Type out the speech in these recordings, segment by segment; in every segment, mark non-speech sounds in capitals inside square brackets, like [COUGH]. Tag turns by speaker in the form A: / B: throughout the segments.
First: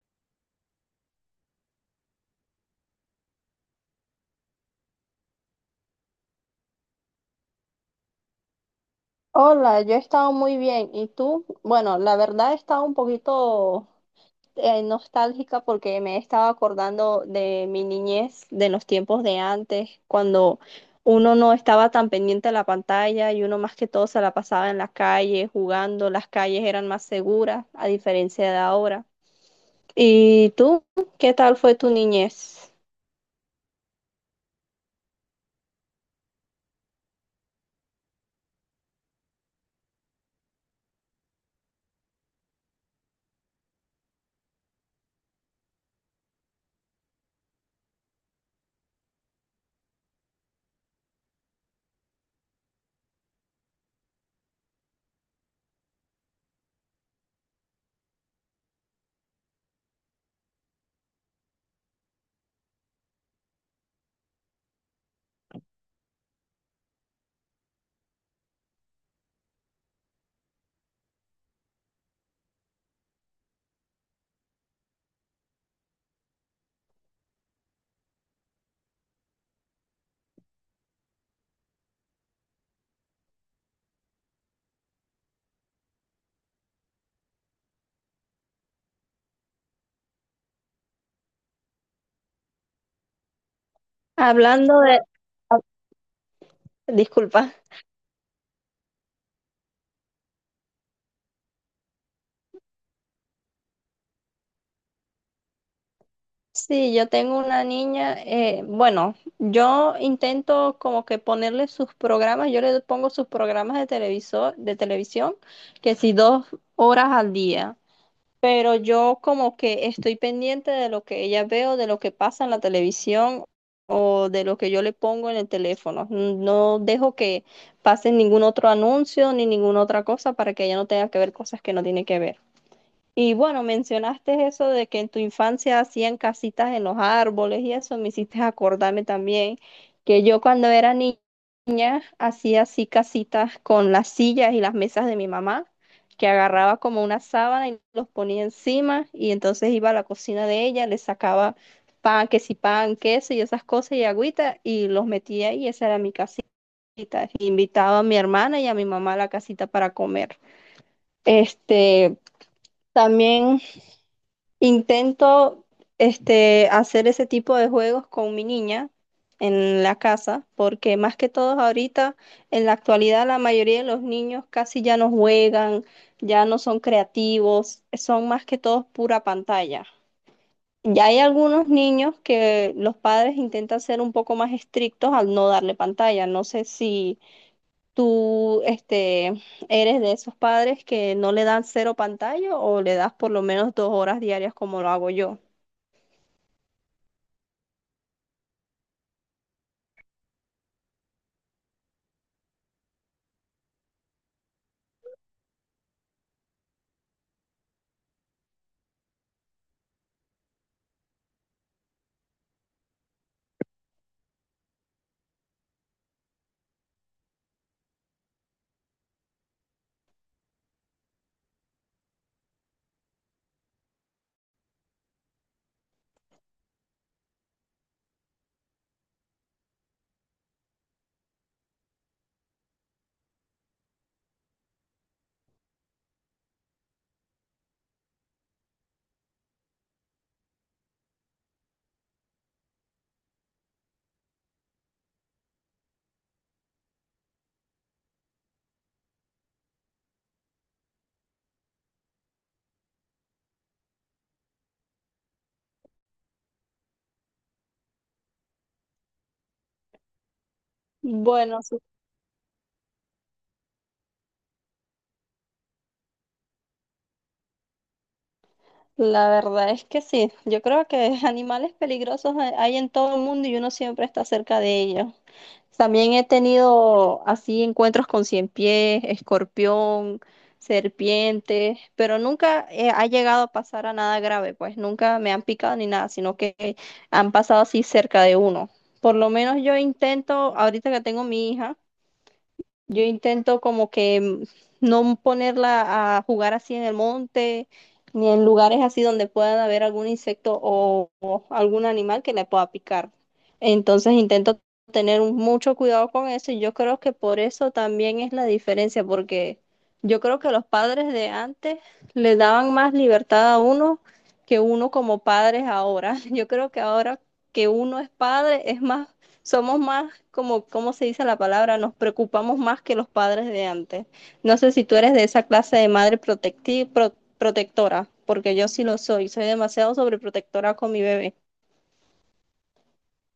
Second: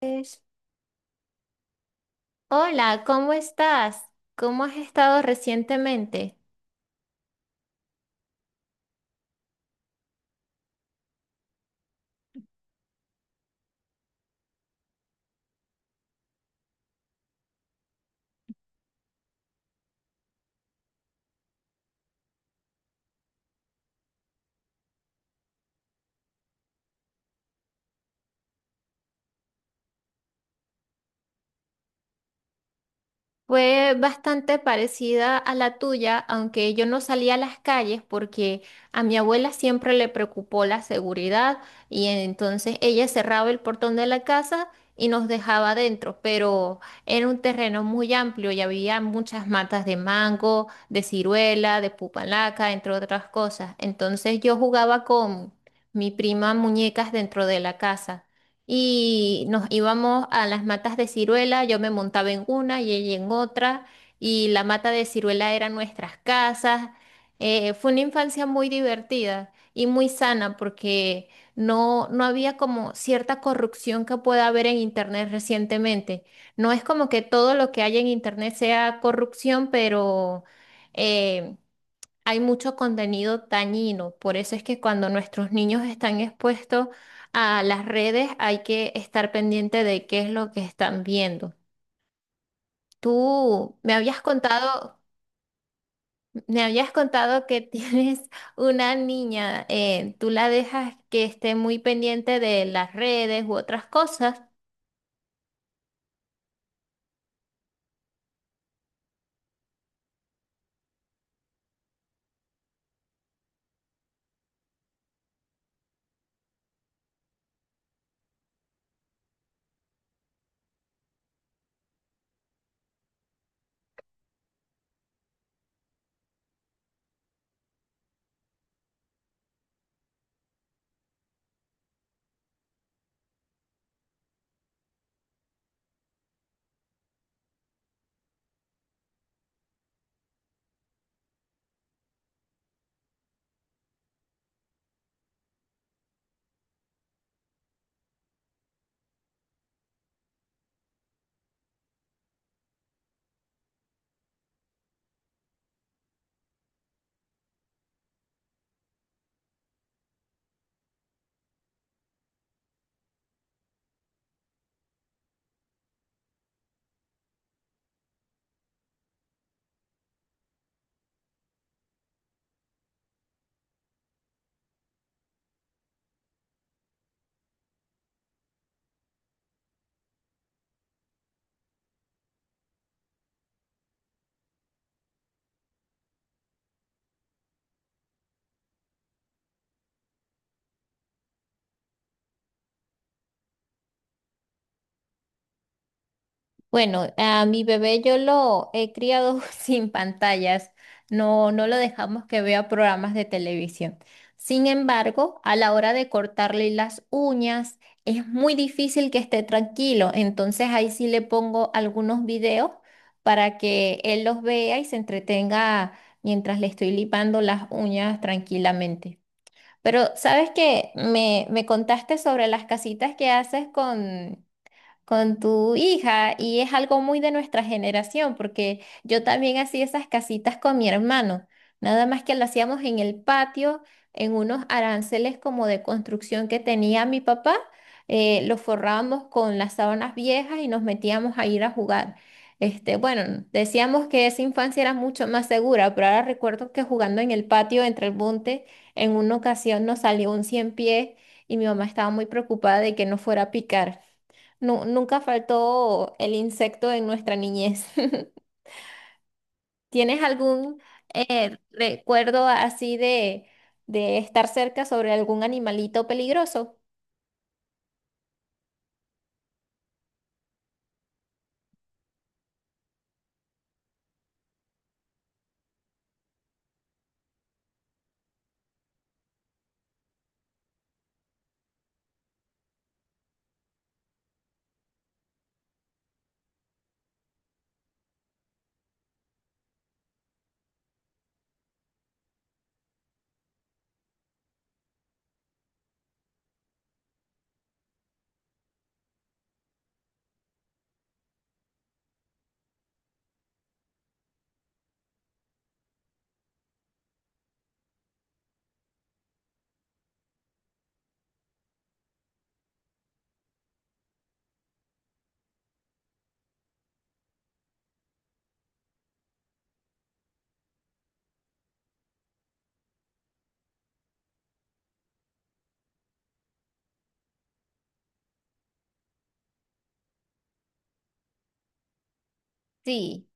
A: Es- Hola, ¿cómo estás? ¿Cómo has estado recientemente?
B: Hola, yo he estado muy bien. ¿Y tú? Bueno, la verdad he estado un poquito nostálgica porque me he estado acordando de mi niñez, de los tiempos de antes, cuando uno no estaba tan pendiente de la pantalla y uno más que todo se la pasaba en la calle jugando. Las calles eran más seguras, a diferencia de ahora. ¿Y tú? ¿Qué tal fue tu niñez?
A: Fue bastante parecida a la tuya, aunque yo no salía a las calles porque a mi abuela siempre le preocupó la seguridad y entonces ella cerraba el portón de la casa y nos dejaba adentro, pero era un terreno muy amplio y había muchas matas de mango, de ciruela, de pupalaca, entre otras cosas. Entonces yo jugaba con mi prima muñecas dentro de la casa y nos íbamos a las matas de ciruela, yo me montaba en una y ella en otra, y la mata de ciruela eran nuestras casas. Fue una infancia muy divertida y muy sana porque no había como cierta corrupción que pueda haber en Internet recientemente. No es como que todo lo que hay en Internet sea corrupción, pero eh, hay mucho contenido dañino. Por eso es que cuando nuestros niños están expuestos a las redes, hay que estar pendiente de qué es lo que están viendo. Tú me habías
B: Hablando
A: contado,
B: de... ah,
A: Me habías contado
B: disculpa.
A: que [LAUGHS] tienes una niña, ¿tú la dejas que esté muy pendiente de las redes u otras cosas?
B: Sí, yo tengo una niña, bueno, yo intento como que ponerle sus programas, yo le pongo sus programas de televisor, de televisión, que si 2 horas al día, pero yo como que estoy pendiente de lo que ella veo, de lo que pasa en la televisión o de lo que yo le pongo en el teléfono. No dejo que pase ningún otro anuncio ni ninguna otra cosa para que ella no tenga que ver cosas que no tiene que ver. Y bueno, mencionaste eso de que en tu infancia hacían casitas en los árboles y eso me hiciste acordarme también que yo cuando era niña hacía así casitas con las sillas y las mesas de mi mamá, que agarraba como una sábana y los ponía encima y entonces iba a la cocina de ella, le sacaba pan, que si pan, queso y esas cosas y agüita y los metía ahí, esa era mi casita. Invitaba a mi hermana y a mi mamá a la casita para comer. Este, también intento hacer ese tipo de juegos con mi niña en la casa, porque más que todos ahorita, en la actualidad, la mayoría de los niños casi ya no juegan, ya no son creativos, son más que todos pura pantalla. Ya hay algunos niños que los padres intentan ser un poco más estrictos al no darle pantalla. No sé si tú, eres de esos padres que no le dan cero pantalla o le das por lo menos 2 horas diarias como lo hago yo.
A: Bueno, a mi bebé yo lo he criado [LAUGHS] sin pantallas, no lo dejamos que vea programas de televisión. Sin embargo, a la hora de cortarle las uñas, es muy difícil que esté tranquilo. Entonces ahí sí le pongo algunos videos para que él los vea y se entretenga mientras le estoy lipando las uñas tranquilamente. Pero, ¿sabes qué? Me contaste sobre las casitas que haces con tu hija y es algo muy de nuestra generación, porque yo también hacía esas casitas con mi hermano, nada más que lo hacíamos en el patio, en unos aranceles como de construcción que tenía mi papá, los forrábamos con las sábanas viejas y nos metíamos a ir a jugar. Este, bueno, decíamos que esa infancia era mucho más segura, pero ahora recuerdo que jugando en el patio entre el monte, en una ocasión nos salió un cien pies y mi mamá estaba muy preocupada de que no fuera a picar. Nunca faltó el insecto en nuestra niñez. [LAUGHS] ¿Tienes algún
B: Bueno, sí,
A: recuerdo así de estar cerca sobre algún animalito peligroso?
B: la verdad es que sí. Yo creo que [LAUGHS] animales peligrosos hay en todo el mundo y uno siempre está cerca de ellos. También he tenido así encuentros con cien pies, escorpión, serpientes, pero nunca ha llegado a pasar a nada grave, pues nunca me han picado ni nada, sino que han pasado así cerca de uno. Por lo menos yo intento, ahorita que tengo mi hija, yo intento como que no ponerla a jugar así en el monte, ni en lugares así donde pueda haber algún insecto o algún animal que le pueda picar. Entonces intento mucho cuidado con eso y yo creo que por eso también es la diferencia, porque yo creo que los padres de antes le daban más libertad a uno que uno como padres ahora. [LAUGHS] Yo creo que ahora que uno es padre es más somos más, como, ¿cómo se dice la palabra? Nos preocupamos más que los padres de antes. No sé si tú eres de esa clase de madre protectora, porque yo sí lo soy. Soy demasiado sobreprotectora con mi bebé.
A: Sí.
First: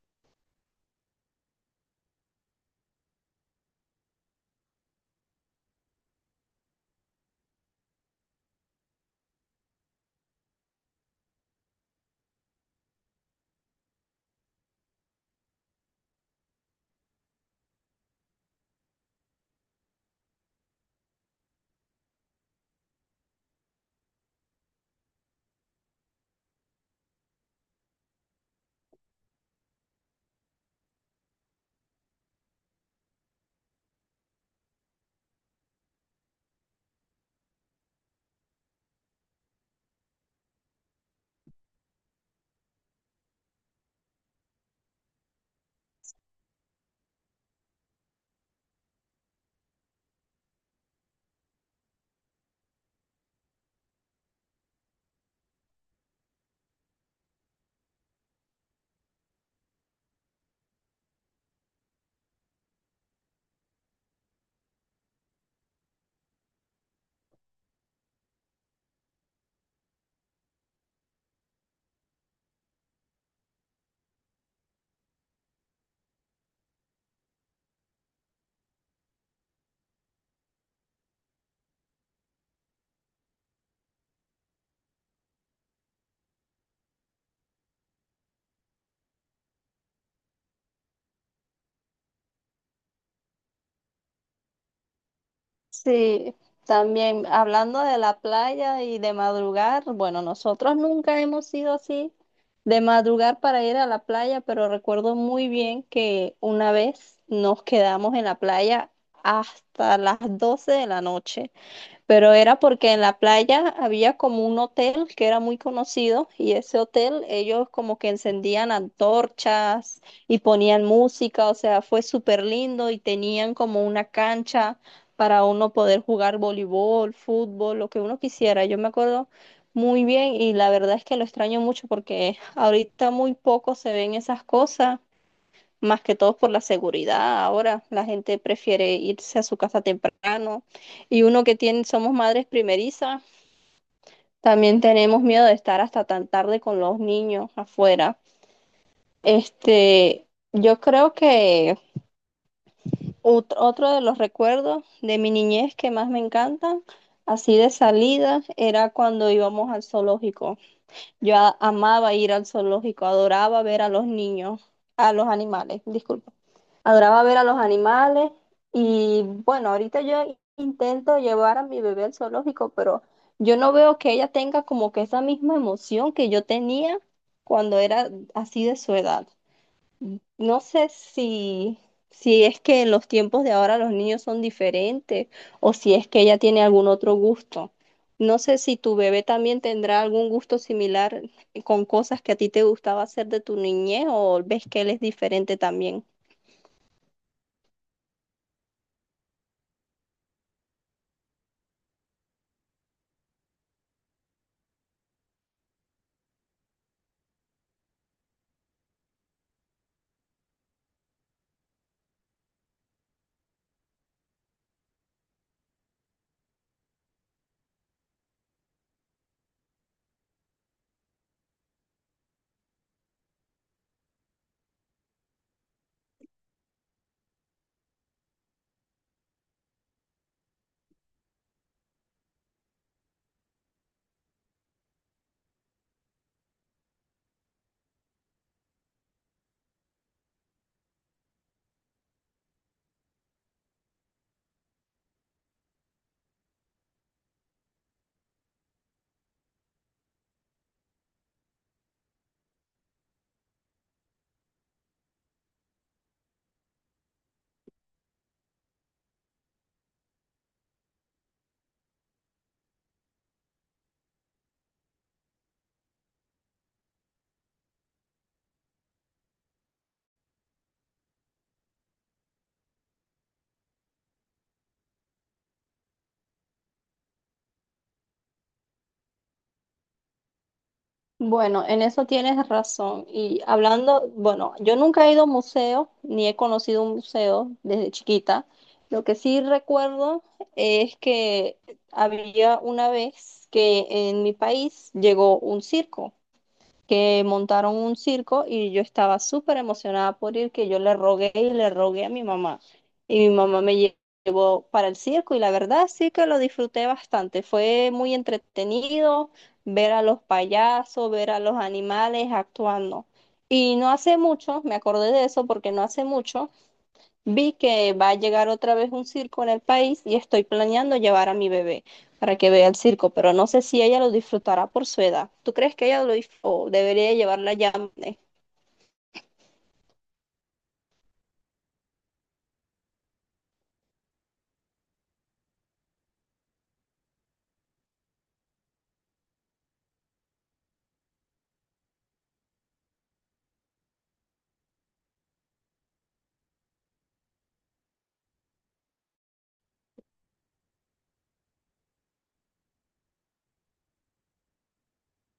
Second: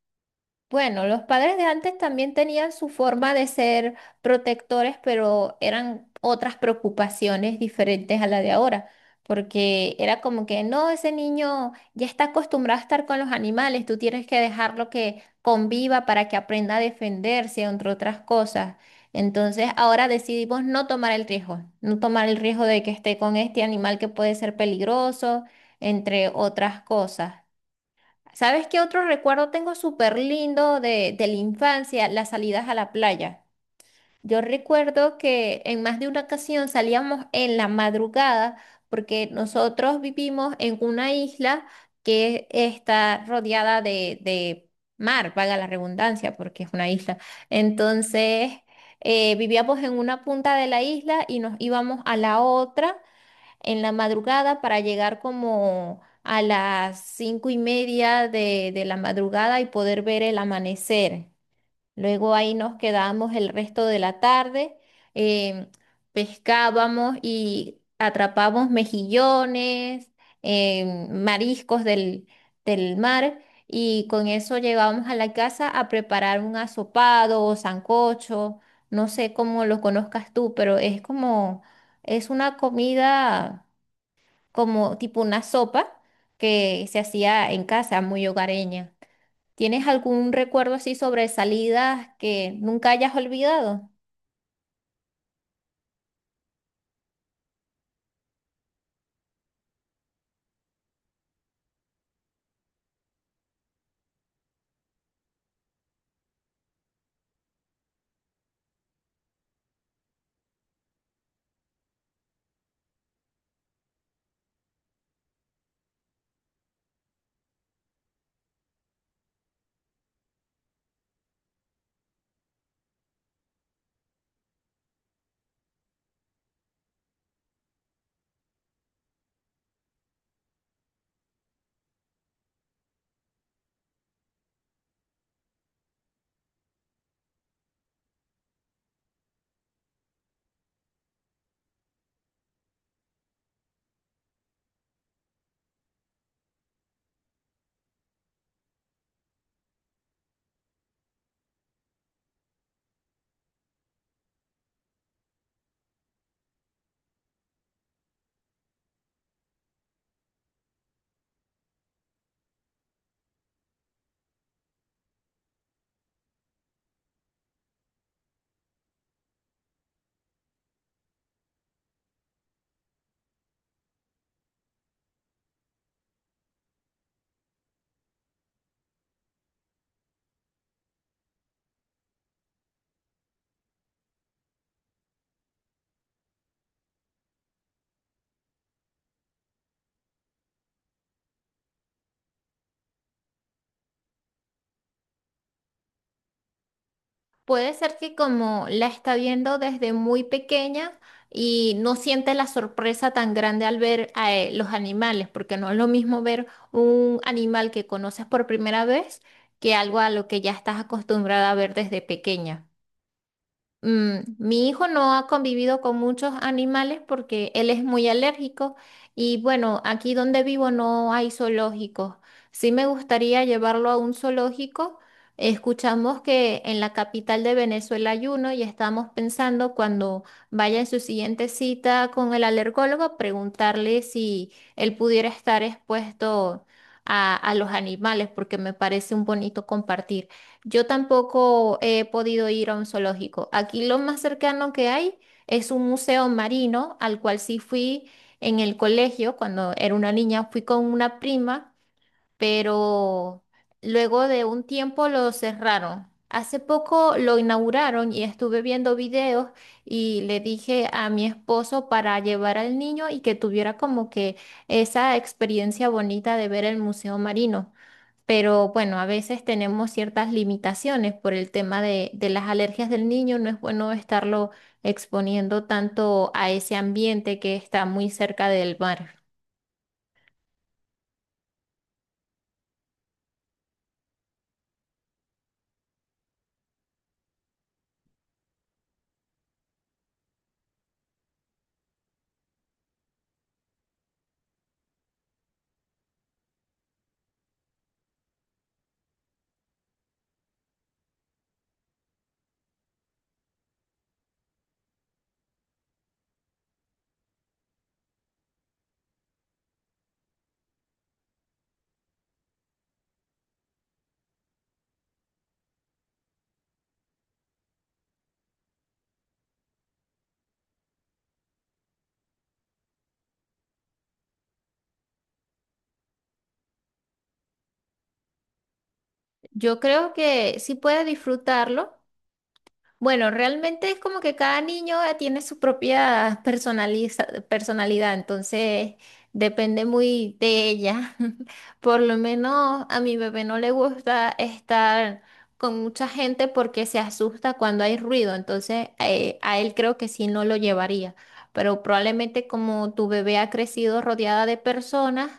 A: Bueno, los padres de antes también tenían su forma de ser protectores, pero eran otras preocupaciones diferentes a la de ahora, porque era como que, no, ese niño ya está acostumbrado a estar con los animales, tú tienes que dejarlo que conviva para que aprenda a defenderse, entre otras cosas. Entonces, ahora decidimos no tomar el riesgo, no tomar el riesgo de que esté con este animal que puede ser peligroso, entre otras cosas. ¿Sabes qué otro recuerdo tengo súper lindo de la infancia? Las salidas a la playa. Yo recuerdo que en más de una ocasión salíamos en la madrugada porque nosotros vivimos en una isla que está rodeada de mar, valga la redundancia, porque es una isla. Entonces, vivíamos en una punta de la isla y nos íbamos a la otra en la madrugada para llegar como a las 5:30 de la madrugada y poder ver el amanecer. Luego ahí nos quedábamos el resto de la tarde, eh, pescábamos y atrapábamos mejillones, mariscos del mar. Y con eso llegábamos a la casa a preparar un asopado o sancocho, no sé cómo lo conozcas tú, pero es como, es una comida como tipo una sopa que se hacía en casa, muy hogareña. ¿Tienes algún recuerdo así sobre salidas que nunca hayas olvidado?
B: Sí, también hablando de la playa y de madrugar, bueno, nosotros nunca hemos sido así de madrugar para ir a la playa, pero recuerdo muy bien que una vez nos quedamos en la playa hasta las 12 de la noche, pero era porque en la playa había como un hotel que era muy conocido y ese hotel ellos como que encendían antorchas y ponían música, o sea, fue súper lindo y tenían como una cancha para uno poder jugar voleibol, fútbol, lo que uno quisiera. Yo me acuerdo muy bien y la verdad es que lo extraño mucho porque ahorita muy poco se ven esas cosas más que todo por la seguridad. Ahora la gente prefiere irse a su casa temprano y uno que tiene, somos madres primerizas, también tenemos miedo de estar hasta tan tarde con los niños afuera. Este, yo creo que otro de los recuerdos de mi niñez que más me encantan, así de salida, era cuando íbamos al zoológico. Yo amaba ir al zoológico, adoraba ver a los niños, a los animales, disculpa. Adoraba ver a los animales y bueno, ahorita yo intento llevar a mi bebé al zoológico, pero yo no veo que ella tenga como que esa misma emoción que yo tenía cuando era así de su edad. No sé si es que en los tiempos de ahora los niños son diferentes o si es que ella tiene algún otro gusto. No sé si tu bebé también tendrá algún gusto similar con cosas que a ti te gustaba hacer de tu niñez o ves que él es diferente también.
A: Puede ser que como la está viendo desde muy pequeña y no siente la sorpresa tan grande al ver a los animales, porque no es lo mismo ver un animal que conoces por primera vez que algo a lo que ya estás acostumbrada a ver desde pequeña. Mi hijo no ha convivido con muchos animales porque él es muy alérgico y bueno, aquí donde vivo no hay zoológicos. Sí me gustaría llevarlo a un zoológico. Escuchamos que en la capital de Venezuela hay uno y estamos pensando cuando vaya en su siguiente cita con el alergólogo preguntarle si él pudiera estar expuesto a los animales porque me parece un bonito compartir. Yo tampoco he podido ir a un zoológico. Aquí lo más cercano que hay es un museo marino al cual sí fui en el colegio cuando era una niña, fui con una prima, pero luego de un tiempo lo cerraron. Hace poco lo inauguraron y estuve viendo videos y le dije a mi esposo para llevar al niño y que tuviera como que esa experiencia bonita de ver el museo marino. Pero bueno, a veces tenemos ciertas limitaciones por el tema de las alergias del niño. No es bueno estarlo exponiendo tanto a ese ambiente que está muy cerca del mar.
B: Bueno, en eso tienes razón. Y hablando, bueno, yo nunca he ido a un museo, ni he conocido un museo desde chiquita. Lo que sí recuerdo es que había una vez que en mi país llegó un circo, que montaron un circo y yo estaba súper emocionada por ir, que yo le rogué y le rogué a mi mamá. Y mi mamá llevó para el circo y la verdad sí que lo disfruté bastante. Fue muy entretenido ver a los payasos, ver a los animales actuando. Y no hace mucho, me acordé de eso porque no hace mucho vi que va a llegar otra vez un circo en el país y estoy planeando llevar a mi bebé para que vea el circo, pero no sé si ella lo disfrutará por su edad. ¿Tú crees que ella o debería llevarla ya?
A: Yo creo que sí puede disfrutarlo. Bueno, realmente es como que cada niño tiene su propia personalidad, entonces depende muy de ella. [LAUGHS] Por lo menos a mi bebé no le gusta estar con mucha gente porque se asusta cuando hay ruido, entonces a él creo que sí no lo llevaría, pero probablemente como tu bebé ha crecido rodeada de personas,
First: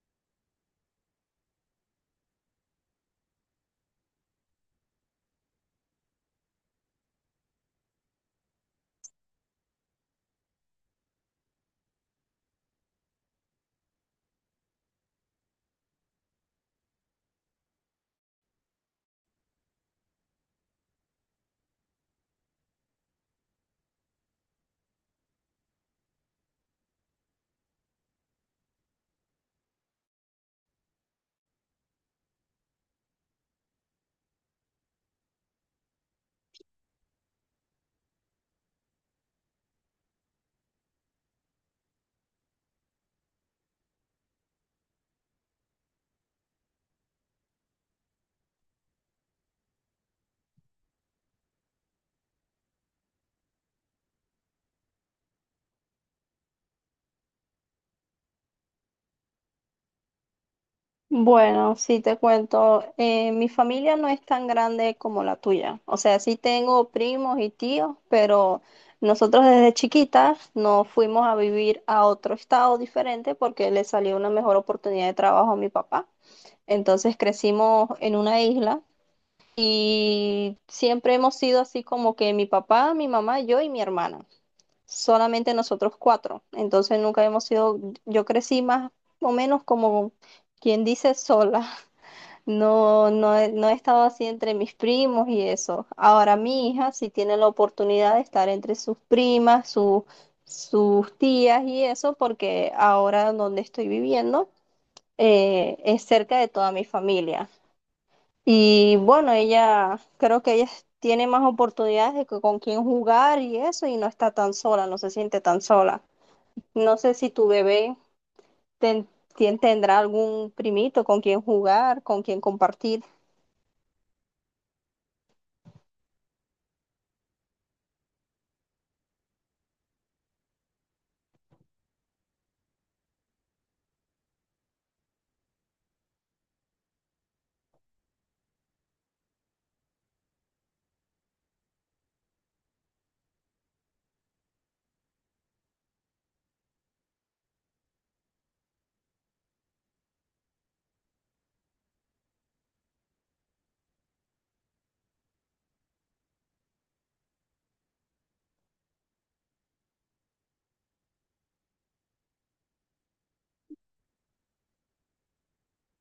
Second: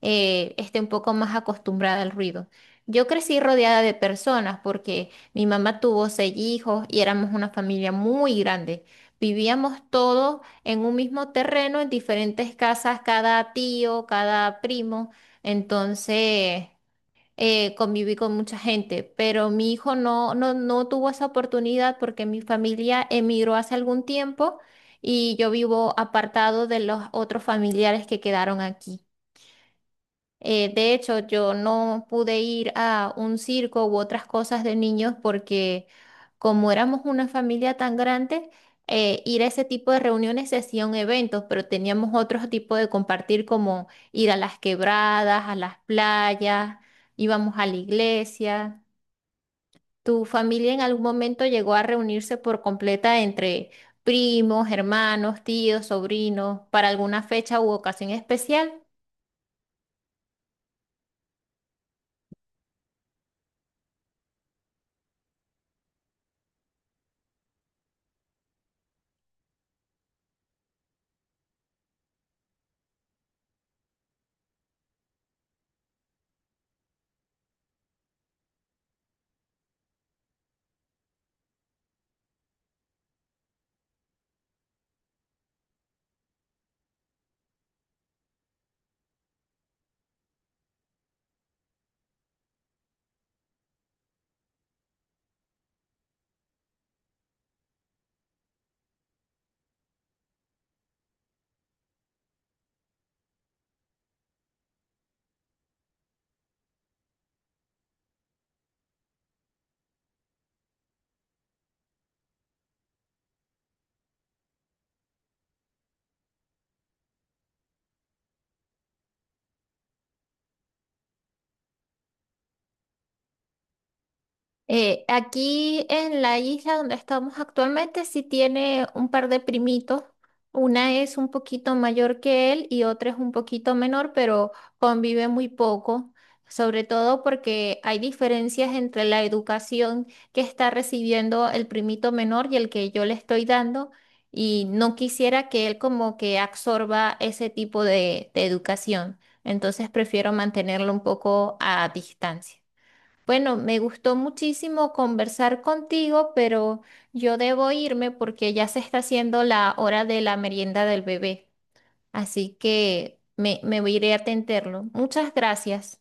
A: esté un poco más acostumbrada al ruido. Yo crecí rodeada de personas porque mi mamá tuvo seis hijos y éramos una familia muy grande. Vivíamos todos en un mismo terreno, en diferentes casas, cada tío, cada primo. Entonces, conviví con mucha gente, pero mi hijo no tuvo esa oportunidad porque mi familia emigró hace algún tiempo y yo vivo apartado de los otros familiares que quedaron aquí. De hecho, yo no pude ir a un circo u otras cosas de niños porque como éramos una familia tan grande, ir a ese tipo de reuniones se hacían eventos, pero teníamos otro tipo de compartir como ir a las quebradas, a las playas, íbamos a la iglesia. ¿Tu familia en algún momento llegó a reunirse por completa entre primos, hermanos, tíos, sobrinos, para alguna fecha u ocasión especial?
B: bueno, sí te cuento, mi familia no es tan grande como la tuya. O sea, sí tengo primos y tíos, pero nosotros desde chiquitas nos fuimos a vivir a otro estado diferente porque le salió una mejor oportunidad de trabajo a mi papá. Entonces crecimos en una isla y siempre hemos sido así como que mi papá, mi mamá, yo y mi hermana. Solamente nosotros cuatro. Entonces nunca hemos sido, yo crecí más o menos como quien dice sola. [LAUGHS] No he estado así entre mis primos y eso. Ahora mi hija sí tiene la oportunidad de estar entre sus primas, sus tías y eso, porque ahora donde estoy viviendo es cerca de toda mi familia. Y bueno, ella, creo que ella tiene más oportunidades de que con quién jugar y eso, y no está tan sola, no se siente tan sola. No sé si tu bebé ten- tendrá algún primito con quien jugar, con quien compartir.
A: Aquí en la isla donde estamos actualmente sí tiene un par de primitos. Una es un poquito mayor que él y otra es un poquito menor, pero convive muy poco, sobre todo porque hay diferencias entre la educación que está recibiendo el primito menor y el que yo le estoy dando. Y no quisiera que él como que absorba ese tipo de educación. Entonces prefiero mantenerlo un poco a distancia. Bueno, me gustó muchísimo conversar contigo, pero yo debo irme porque ya se está haciendo la hora de la merienda del bebé. Así que me iré a atenderlo. Muchas gracias.